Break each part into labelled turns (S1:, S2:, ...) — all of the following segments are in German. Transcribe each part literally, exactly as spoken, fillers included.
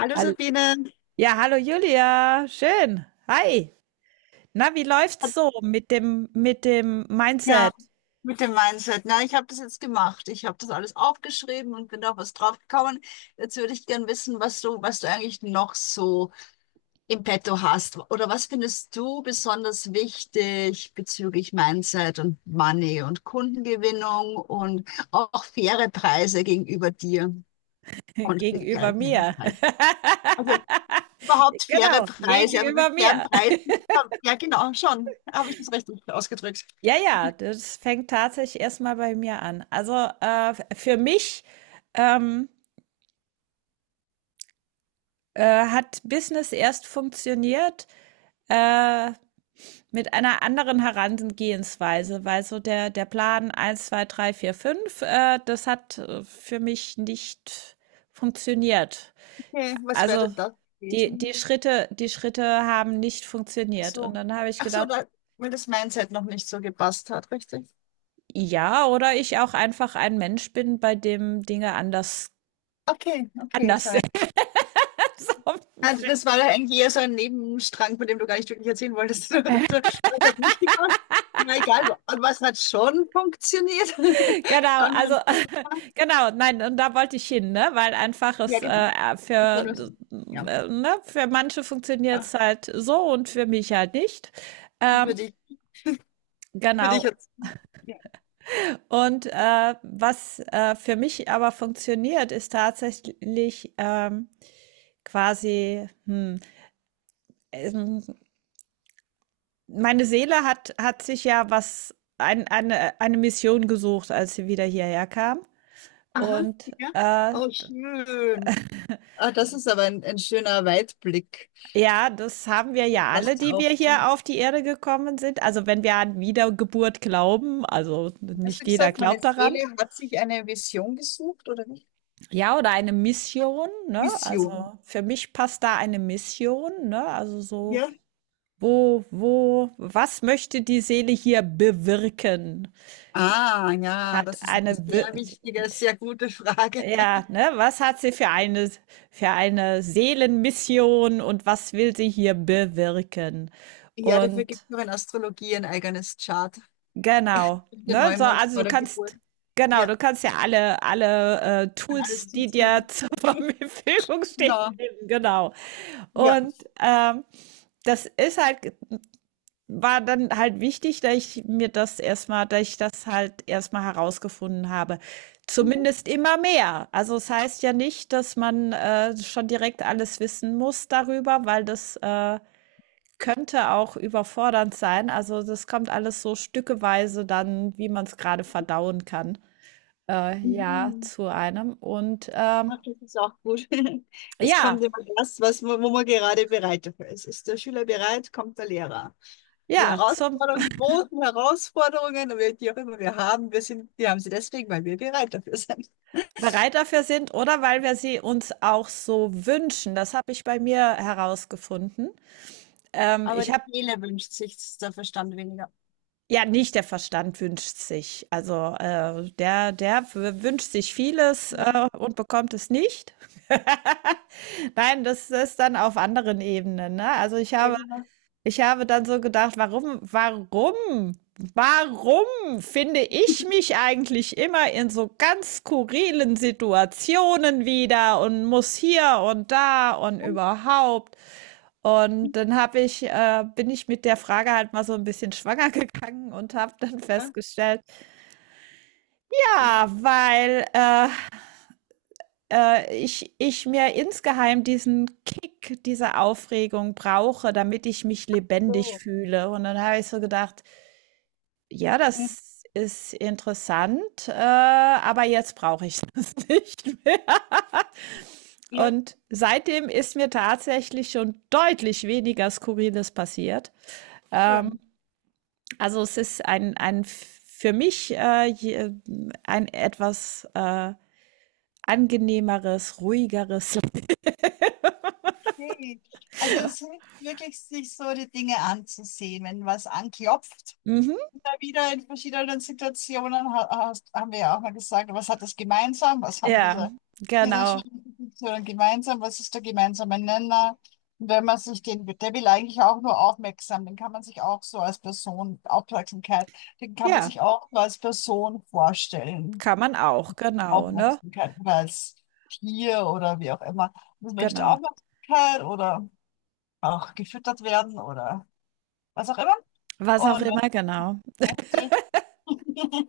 S1: Hallo
S2: Hall
S1: Sabine,
S2: Ja, hallo Julia, schön. Hi. Na, wie läuft's so mit dem mit dem
S1: ja,
S2: Mindset
S1: mit dem Mindset. Na, ich habe das jetzt gemacht. Ich habe das alles aufgeschrieben und bin auf was drauf gekommen. Jetzt würde ich gern wissen, was du, was du eigentlich noch so im Petto hast. Oder was findest du besonders wichtig bezüglich Mindset und Money und Kundengewinnung und auch faire Preise gegenüber dir und faire
S2: gegenüber mir?
S1: Preise. Also überhaupt faire
S2: Genau,
S1: Preise, aber mit
S2: gegenüber
S1: fairen
S2: mir.
S1: Preisen. Ja, genau, schon. Habe ich das richtig ausgedrückt?
S2: Ja, ja, das fängt tatsächlich erstmal bei mir an. Also äh, für mich ähm, äh, hat Business erst funktioniert, äh, mit einer anderen Herangehensweise, weil so der, der Plan eins zwei drei vier fünf äh, das hat äh, für mich nicht funktioniert.
S1: Okay, was wäre
S2: Also
S1: denn das
S2: die, die
S1: gewesen?
S2: Schritte, die Schritte haben nicht
S1: Ach
S2: funktioniert. Und
S1: so,
S2: dann habe ich
S1: ach so,
S2: gedacht,
S1: da, weil das Mindset noch nicht so gepasst hat, richtig?
S2: ja, oder ich auch einfach ein Mensch bin, bei dem Dinge anders,
S1: Okay, okay,
S2: anders
S1: sorry.
S2: sind. So,
S1: Also das war ja eigentlich eher so ein Nebenstrang, von dem du gar nicht wirklich erzählen wolltest. Das hat nicht gepasst. Ja, egal, wa- was hat schon funktioniert?
S2: Genau,
S1: Schauen wir
S2: also
S1: uns das an.
S2: genau, nein, und da wollte ich hin, ne? Weil einfach
S1: Ja,
S2: es
S1: genau.
S2: äh,
S1: Das war
S2: für,
S1: nur so. Ja,
S2: äh, ne? Für manche funktioniert
S1: ja.
S2: es halt so und für mich halt nicht.
S1: Und für
S2: Ähm,
S1: dich, für dich
S2: genau.
S1: jetzt. Ja.
S2: Und äh, was äh, für mich aber funktioniert, ist tatsächlich ähm, quasi, hm, ähm, meine Seele hat, hat sich ja was, ein, eine, eine Mission gesucht, als sie wieder hierher kam.
S1: Aha,
S2: Und
S1: ja.
S2: äh,
S1: Oh, schön. Ah, das ist aber ein, ein schöner Weitblick.
S2: Ja, das haben wir
S1: Das
S2: ja alle,
S1: passt ja
S2: die wir
S1: auch
S2: hier
S1: zum.
S2: auf die Erde gekommen sind. Also wenn wir an Wiedergeburt glauben, also
S1: Hast
S2: nicht
S1: du
S2: jeder
S1: gesagt, meine
S2: glaubt daran.
S1: Seele hat sich eine Vision gesucht oder nicht?
S2: Ja, oder eine Mission, ne?
S1: Vision.
S2: Also für mich passt da eine Mission, ne? Also so,
S1: Ja.
S2: wo, wo, was möchte die Seele hier bewirken?
S1: Ah,
S2: Sie
S1: ja,
S2: hat
S1: das ist eine
S2: eine, Wir-
S1: sehr wichtige, sehr gute Frage.
S2: ja, ne? Was hat sie für eine, für eine Seelenmission und was will sie hier bewirken?
S1: Ja, ja, dafür gibt
S2: Und
S1: es noch in Astrologie ein eigenes Chart.
S2: Genau,
S1: Der
S2: ne? So,
S1: Neumond
S2: also
S1: vor
S2: du
S1: der Geburt.
S2: kannst genau,
S1: Ja,
S2: du kannst ja alle alle, äh,
S1: kann alles
S2: Tools, die dir
S1: zuziehen.
S2: zur Verfügung stehen,
S1: Genau.
S2: nehmen, genau.
S1: Ja.
S2: Und, ähm, das ist halt war dann halt wichtig, dass ich mir das erstmal, dass ich das halt erstmal herausgefunden habe. Zumindest immer mehr. Also, es heißt ja nicht, dass man, äh, schon direkt alles wissen muss darüber, weil das, äh könnte auch überfordernd sein. Also, das kommt alles so stückeweise dann, wie man es gerade verdauen kann, äh, ja,
S1: Mhm.
S2: zu einem. Und, ähm,
S1: Ach, das ist auch gut. Es kommt
S2: ja,
S1: immer das, was, wo man gerade bereit dafür ist. Ist der Schüler bereit, kommt der Lehrer. Die
S2: ja, zum
S1: Herausforderungen, die großen Herausforderungen, oder die auch immer wir haben, wir sind, wir haben sie deswegen, weil wir bereit dafür sind.
S2: bereit dafür sind oder weil wir sie uns auch so wünschen. Das habe ich bei mir herausgefunden. Ähm,
S1: Aber
S2: ich
S1: die
S2: habe
S1: Seele wünscht sich, der Verstand weniger.
S2: ja, nicht der Verstand wünscht sich. Also, äh, der der w wünscht sich vieles,
S1: Ja,
S2: äh, und bekommt es nicht. Nein, das ist dann auf anderen Ebenen, ne? Also, ich
S1: sehr
S2: habe
S1: gemacht.
S2: Ich habe dann so gedacht, warum, warum, warum finde ich mich eigentlich immer in so ganz skurrilen Situationen wieder und muss hier und da und überhaupt? Und dann habe ich, äh, bin ich mit der Frage halt mal so ein bisschen schwanger gegangen und habe dann
S1: Ja,
S2: festgestellt, ja, weil, äh, äh, ich ich mir insgeheim diesen Kick, diese Aufregung brauche, damit ich mich lebendig
S1: so.
S2: fühle. Und dann habe ich so gedacht: Ja, das ist interessant, äh, aber jetzt brauche ich das nicht mehr.
S1: Ja,
S2: Und seitdem ist mir tatsächlich schon deutlich weniger Skurriles passiert. Ähm,
S1: schön.
S2: also es ist ein, ein für mich äh, je- ein etwas äh, angenehmeres, ruhigeres.
S1: Okay. Also es hilft wirklich, sich so die Dinge anzusehen, wenn was anklopft.
S2: Mhm.
S1: Immer wieder in verschiedenen Situationen ha- hast, haben wir ja auch mal gesagt, was hat das gemeinsam? Was haben
S2: Ja,
S1: diese, diese
S2: genau.
S1: Situationen gemeinsam? Was ist der gemeinsame Nenner? Und wenn man sich den, der will eigentlich auch nur aufmerksam, den kann man sich auch so als Person, Aufmerksamkeit, den kann man
S2: Ja,
S1: sich auch nur als Person vorstellen.
S2: kann man auch, genau, ne?
S1: Aufmerksamkeit oder als Tier oder wie auch immer. Das möchte
S2: Genau.
S1: Aufmerksamkeit oder auch gefüttert werden oder was auch immer.
S2: Was auch
S1: Und wenn
S2: immer, genau.
S1: man möchte,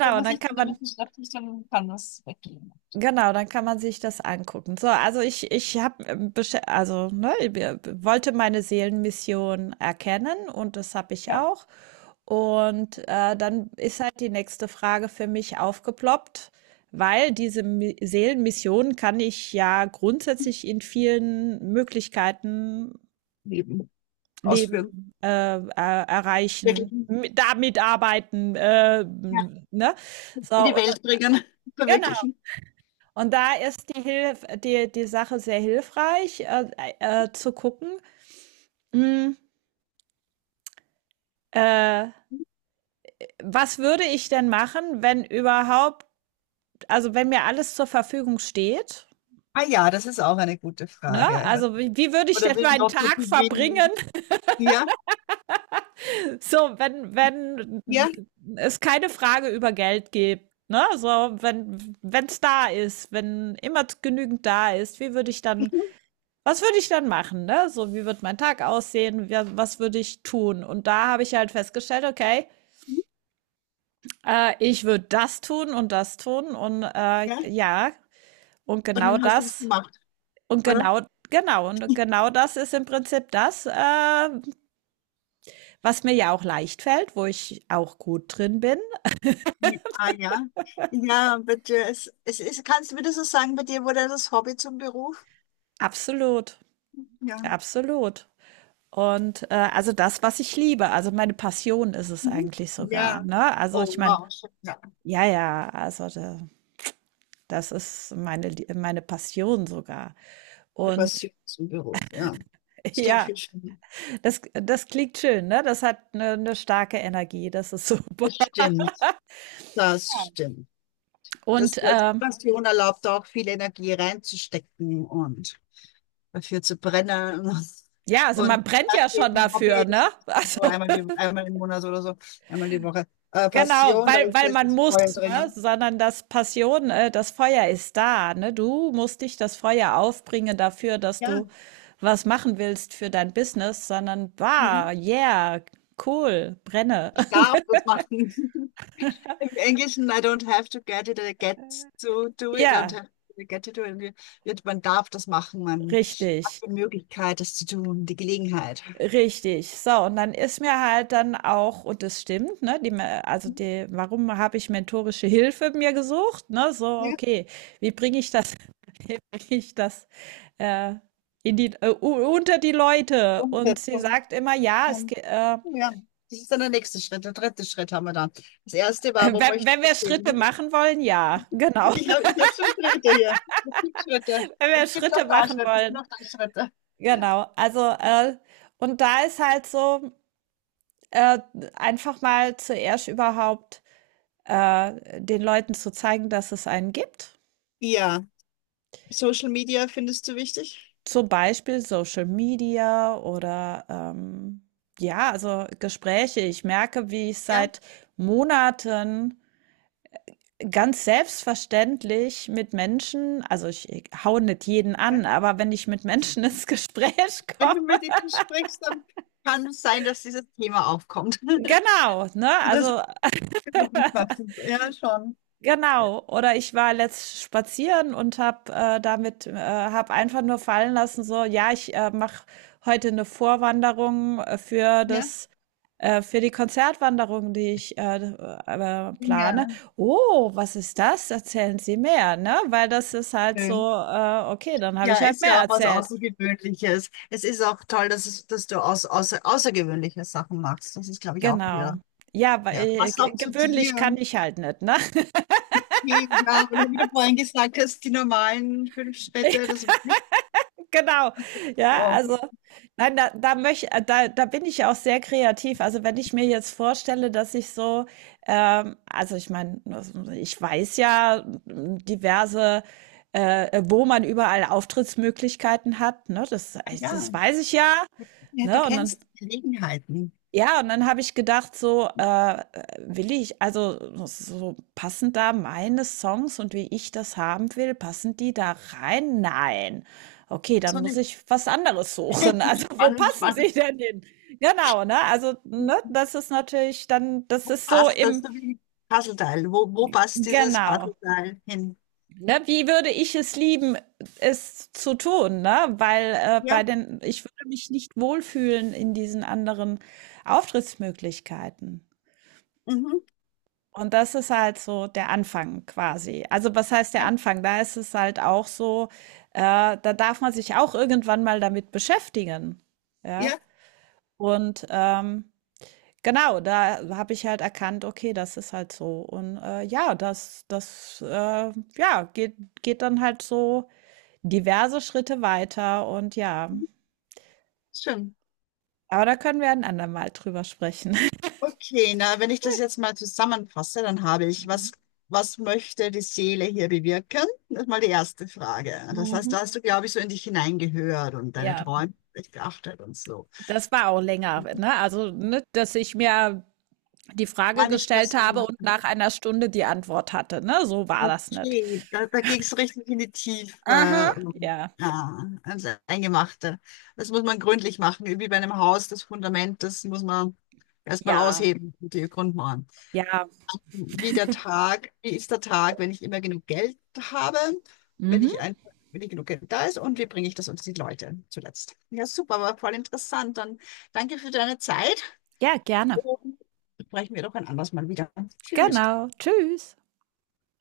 S1: und
S2: und
S1: was
S2: dann
S1: ich
S2: kann
S1: dann
S2: man
S1: damit beschäftigt, dann kann das weggehen.
S2: Genau, dann kann man sich das angucken. So, also ich, ich habe, also ne, wir- wollte meine Seelenmission erkennen, und das habe ich
S1: Ja.
S2: auch. Und äh, dann ist halt die nächste Frage für mich aufgeploppt, weil diese Mi Seelenmission kann ich ja grundsätzlich in vielen Möglichkeiten
S1: Leben ausführen.
S2: leben, äh, er- erreichen,
S1: Wirklichen.
S2: mit- damit arbeiten, äh,
S1: Ja.
S2: ne?
S1: In
S2: So,
S1: die
S2: und,
S1: Welt bringen,
S2: genau.
S1: verwirklichen.
S2: Und da ist die Hilf die die Sache sehr hilfreich, äh, äh, zu gucken, hm, äh, was würde ich denn machen, wenn überhaupt, also wenn mir alles zur Verfügung steht,
S1: Ah ja, das ist auch eine gute
S2: ne?
S1: Frage.
S2: Also wie, wie würde ich
S1: Oder
S2: denn
S1: wenn
S2: meinen
S1: Lotto
S2: Tag verbringen,
S1: gewinnen. Ja,
S2: so wenn wenn
S1: ja.
S2: es keine Frage über Geld gibt, ne? So wenn wenn es da ist, wenn immer genügend da ist, wie würde ich dann Was würde ich dann machen, ne? So, wie wird mein Tag aussehen? Wa- Was würde ich tun? Und da habe ich halt festgestellt, okay, äh, ich würde das tun und das tun und äh,
S1: Ja.
S2: ja, und
S1: Und
S2: genau
S1: dann hast du das
S2: das
S1: gemacht,
S2: und
S1: oder?
S2: genau, genau, und genau das ist im Prinzip das, äh, was mir ja auch leicht fällt, wo ich auch gut drin bin.
S1: Ja, ah ja. Ja, bitte. Es, es, es, kannst du mir so sagen, bei dir wurde das Hobby zum Beruf?
S2: Absolut,
S1: Ja.
S2: absolut. Und äh, also das, was ich liebe, also meine Passion ist es
S1: Mhm.
S2: eigentlich sogar,
S1: Ja.
S2: ne? Also
S1: Oh
S2: ich meine,
S1: wow. Schön. Ja.
S2: ja, ja, also da, das ist meine, Lie- meine Passion sogar.
S1: Die
S2: Und
S1: Passion zum Beruf, ja. Das klingt
S2: ja,
S1: viel schöner.
S2: das, das klingt schön, ne? Das hat eine, eine starke Energie, das ist super.
S1: Das stimmt. Das stimmt. Das,
S2: Und
S1: das
S2: ähm,
S1: Passion erlaubt auch viel Energie reinzustecken und dafür zu brennen.
S2: ja, also
S1: Und
S2: man brennt ja schon
S1: ein
S2: dafür,
S1: Hobby
S2: ne?
S1: ist
S2: Also
S1: so einmal, die, einmal im Monat oder so, einmal die Woche. Äh,
S2: genau,
S1: Passion, da
S2: weil, weil,
S1: ist
S2: man
S1: das
S2: muss,
S1: Feuer
S2: ne?
S1: drinnen.
S2: Sondern das Passion, äh, das Feuer ist da, ne? Du musst dich das Feuer aufbringen dafür, dass
S1: Ja,
S2: du was machen willst für dein Business, sondern,
S1: mhm.
S2: wow, yeah, cool, brenne.
S1: Ich darf das machen. Im Englischen, I don't have to get it, I get to do it, I don't
S2: Ja,
S1: have to get to do it. Wird- Man darf das machen, man hat
S2: richtig.
S1: die Möglichkeit, das zu tun, die Gelegenheit.
S2: Richtig. So, und dann ist mir halt dann auch und das stimmt, ne, die, Me- also
S1: Mhm.
S2: die, warum habe ich mentorische Hilfe mir gesucht, ne? So,
S1: Ja,
S2: okay, wie bringe ich das, wie bringe ich das äh, in die, äh, u- unter die Leute? Und sie
S1: Umsetzung.
S2: sagt immer, ja,
S1: Ja,
S2: es, ge- äh,
S1: ja, das ist dann der nächste Schritt, der dritte Schritt haben wir dann. Das erste war, wo
S2: wenn,
S1: möchte
S2: wenn wir
S1: ich
S2: Schritte
S1: hin?
S2: machen wollen, ja, genau.
S1: Ich habe, ich hab schon Schritte hier. Es gibt Schritte.
S2: Wenn wir
S1: Es gibt
S2: Schritte
S1: auch da
S2: machen
S1: Schritte. Es sind
S2: wollen,
S1: auch da Schritte.
S2: genau. Also, äh, und da ist halt so, äh, einfach mal zuerst überhaupt äh, den Leuten zu zeigen, dass es einen gibt.
S1: Ja, Social Media findest du wichtig?
S2: Zum Beispiel Social Media oder ähm, ja, also Gespräche. Ich merke, wie ich
S1: Ja.
S2: seit Monaten ganz selbstverständlich mit Menschen, also ich ich hau nicht jeden
S1: Ja.
S2: an, aber wenn ich mit Menschen ins Gespräch
S1: Wenn
S2: komme,
S1: du mit ihnen sprichst, dann kann es sein, dass dieses Thema aufkommt.
S2: genau, ne,
S1: Das
S2: also
S1: ist noch nicht passend. Ja, schon.
S2: Genau, oder ich war letzt spazieren und habe äh, damit äh, habe einfach nur fallen lassen, so, ja, ich äh, mache heute eine Vorwanderung äh, für
S1: Ja.
S2: das äh, für die Konzertwanderung, die ich äh, äh, plane.
S1: Ja,
S2: Oh, was ist das? Erzählen Sie mehr, ne? Weil das ist halt so,
S1: schön.
S2: äh, okay, dann habe
S1: Ja,
S2: ich halt
S1: ist
S2: mehr
S1: ja auch was
S2: erzählt.
S1: Außergewöhnliches. Es ist auch toll, dass, es, dass du aus, außer, außergewöhnliche Sachen machst. Das ist, glaube ich, auch
S2: Genau.
S1: wieder,
S2: Ja, weil
S1: ja.
S2: äh,
S1: Passt
S2: ge-
S1: auch zu
S2: gewöhnlich
S1: dir.
S2: kann ich halt nicht, ne?
S1: Okay, ja, oder wie du vorhin gesagt hast, die normalen fünf Städte, das war nicht
S2: Genau. Ja,
S1: so.
S2: also, nein, da da möch äh, da da bin ich auch sehr kreativ. Also, wenn ich mir jetzt vorstelle, dass ich so, ähm also, ich meine, ich weiß ja, hm, diverse äh, wo man überall Auftrittsmöglichkeiten hat, ne? Das
S1: Ja,
S2: das weiß ich ja,
S1: ja, du
S2: ne? Und dann
S1: kennst Gelegenheiten.
S2: ja, und dann habe ich gedacht so, äh, äh, will ich also, so passen da meine Songs und wie ich das haben will, passen die da rein? Nein. Okay,
S1: So
S2: dann muss
S1: eine
S2: ich was anderes suchen. Also, wo
S1: spannend,
S2: passen
S1: spannend.
S2: sie denn hin? Genau, ne? Also, ne, das ist natürlich dann, das ist so
S1: Passt das
S2: im,
S1: so wie Puzzleteil? Wo, wo passt dieses
S2: genau.
S1: Puzzleteil hin?
S2: Ne, wie würde ich es lieben, es zu tun, ne? Weil äh, bei
S1: Ja,
S2: den, ich würde mich nicht wohlfühlen in diesen anderen Auftrittsmöglichkeiten.
S1: mhm.
S2: Und das ist halt so der Anfang quasi. Also, was heißt der
S1: Ja,
S2: Anfang? Da ist es halt auch so, äh, da darf man sich auch irgendwann mal damit beschäftigen. Ja.
S1: ja,
S2: Und ähm, genau, da habe ich halt erkannt, okay, das ist halt so. Und äh, ja, das, das äh, ja, geht, geht dann halt so diverse Schritte weiter. Und ja,
S1: schön.
S2: aber da können wir ein andermal drüber sprechen.
S1: Okay, na, wenn ich das jetzt mal zusammenfasse, dann habe ich,
S2: Mhm.
S1: was, was möchte die Seele hier bewirken? Das ist mal die erste Frage. Das heißt,
S2: Mhm.
S1: da hast du, glaube ich, so in dich hineingehört und deine
S2: Ja,
S1: Träume echt beachtet und so.
S2: das war auch länger, ne? Also, ne, dass ich mir die Frage
S1: War nicht mehr
S2: gestellt
S1: so.
S2: habe
S1: nach-
S2: und nach einer Stunde die Antwort hatte. Ne? So war das nicht.
S1: Okay, da, da ging es richtig in die
S2: Aha,
S1: Tiefe.
S2: ja,
S1: Ja, also Eingemachte. Das muss man gründlich machen, wie bei einem Haus, das Fundament, das muss man erstmal
S2: ja,
S1: ausheben, die Grundmauern.
S2: ja.
S1: Wie der Tag, wie ist der Tag, wenn ich immer genug Geld habe, wenn
S2: Mhm.
S1: ich einfach, wenn ich genug Geld da ist und wie bringe ich das unter die Leute zuletzt. Ja, super, war voll interessant. Dann danke für deine Zeit
S2: Ja, gerne.
S1: und sprechen wir doch ein anderes Mal wieder. Tschüss.
S2: Genau. Tschüss.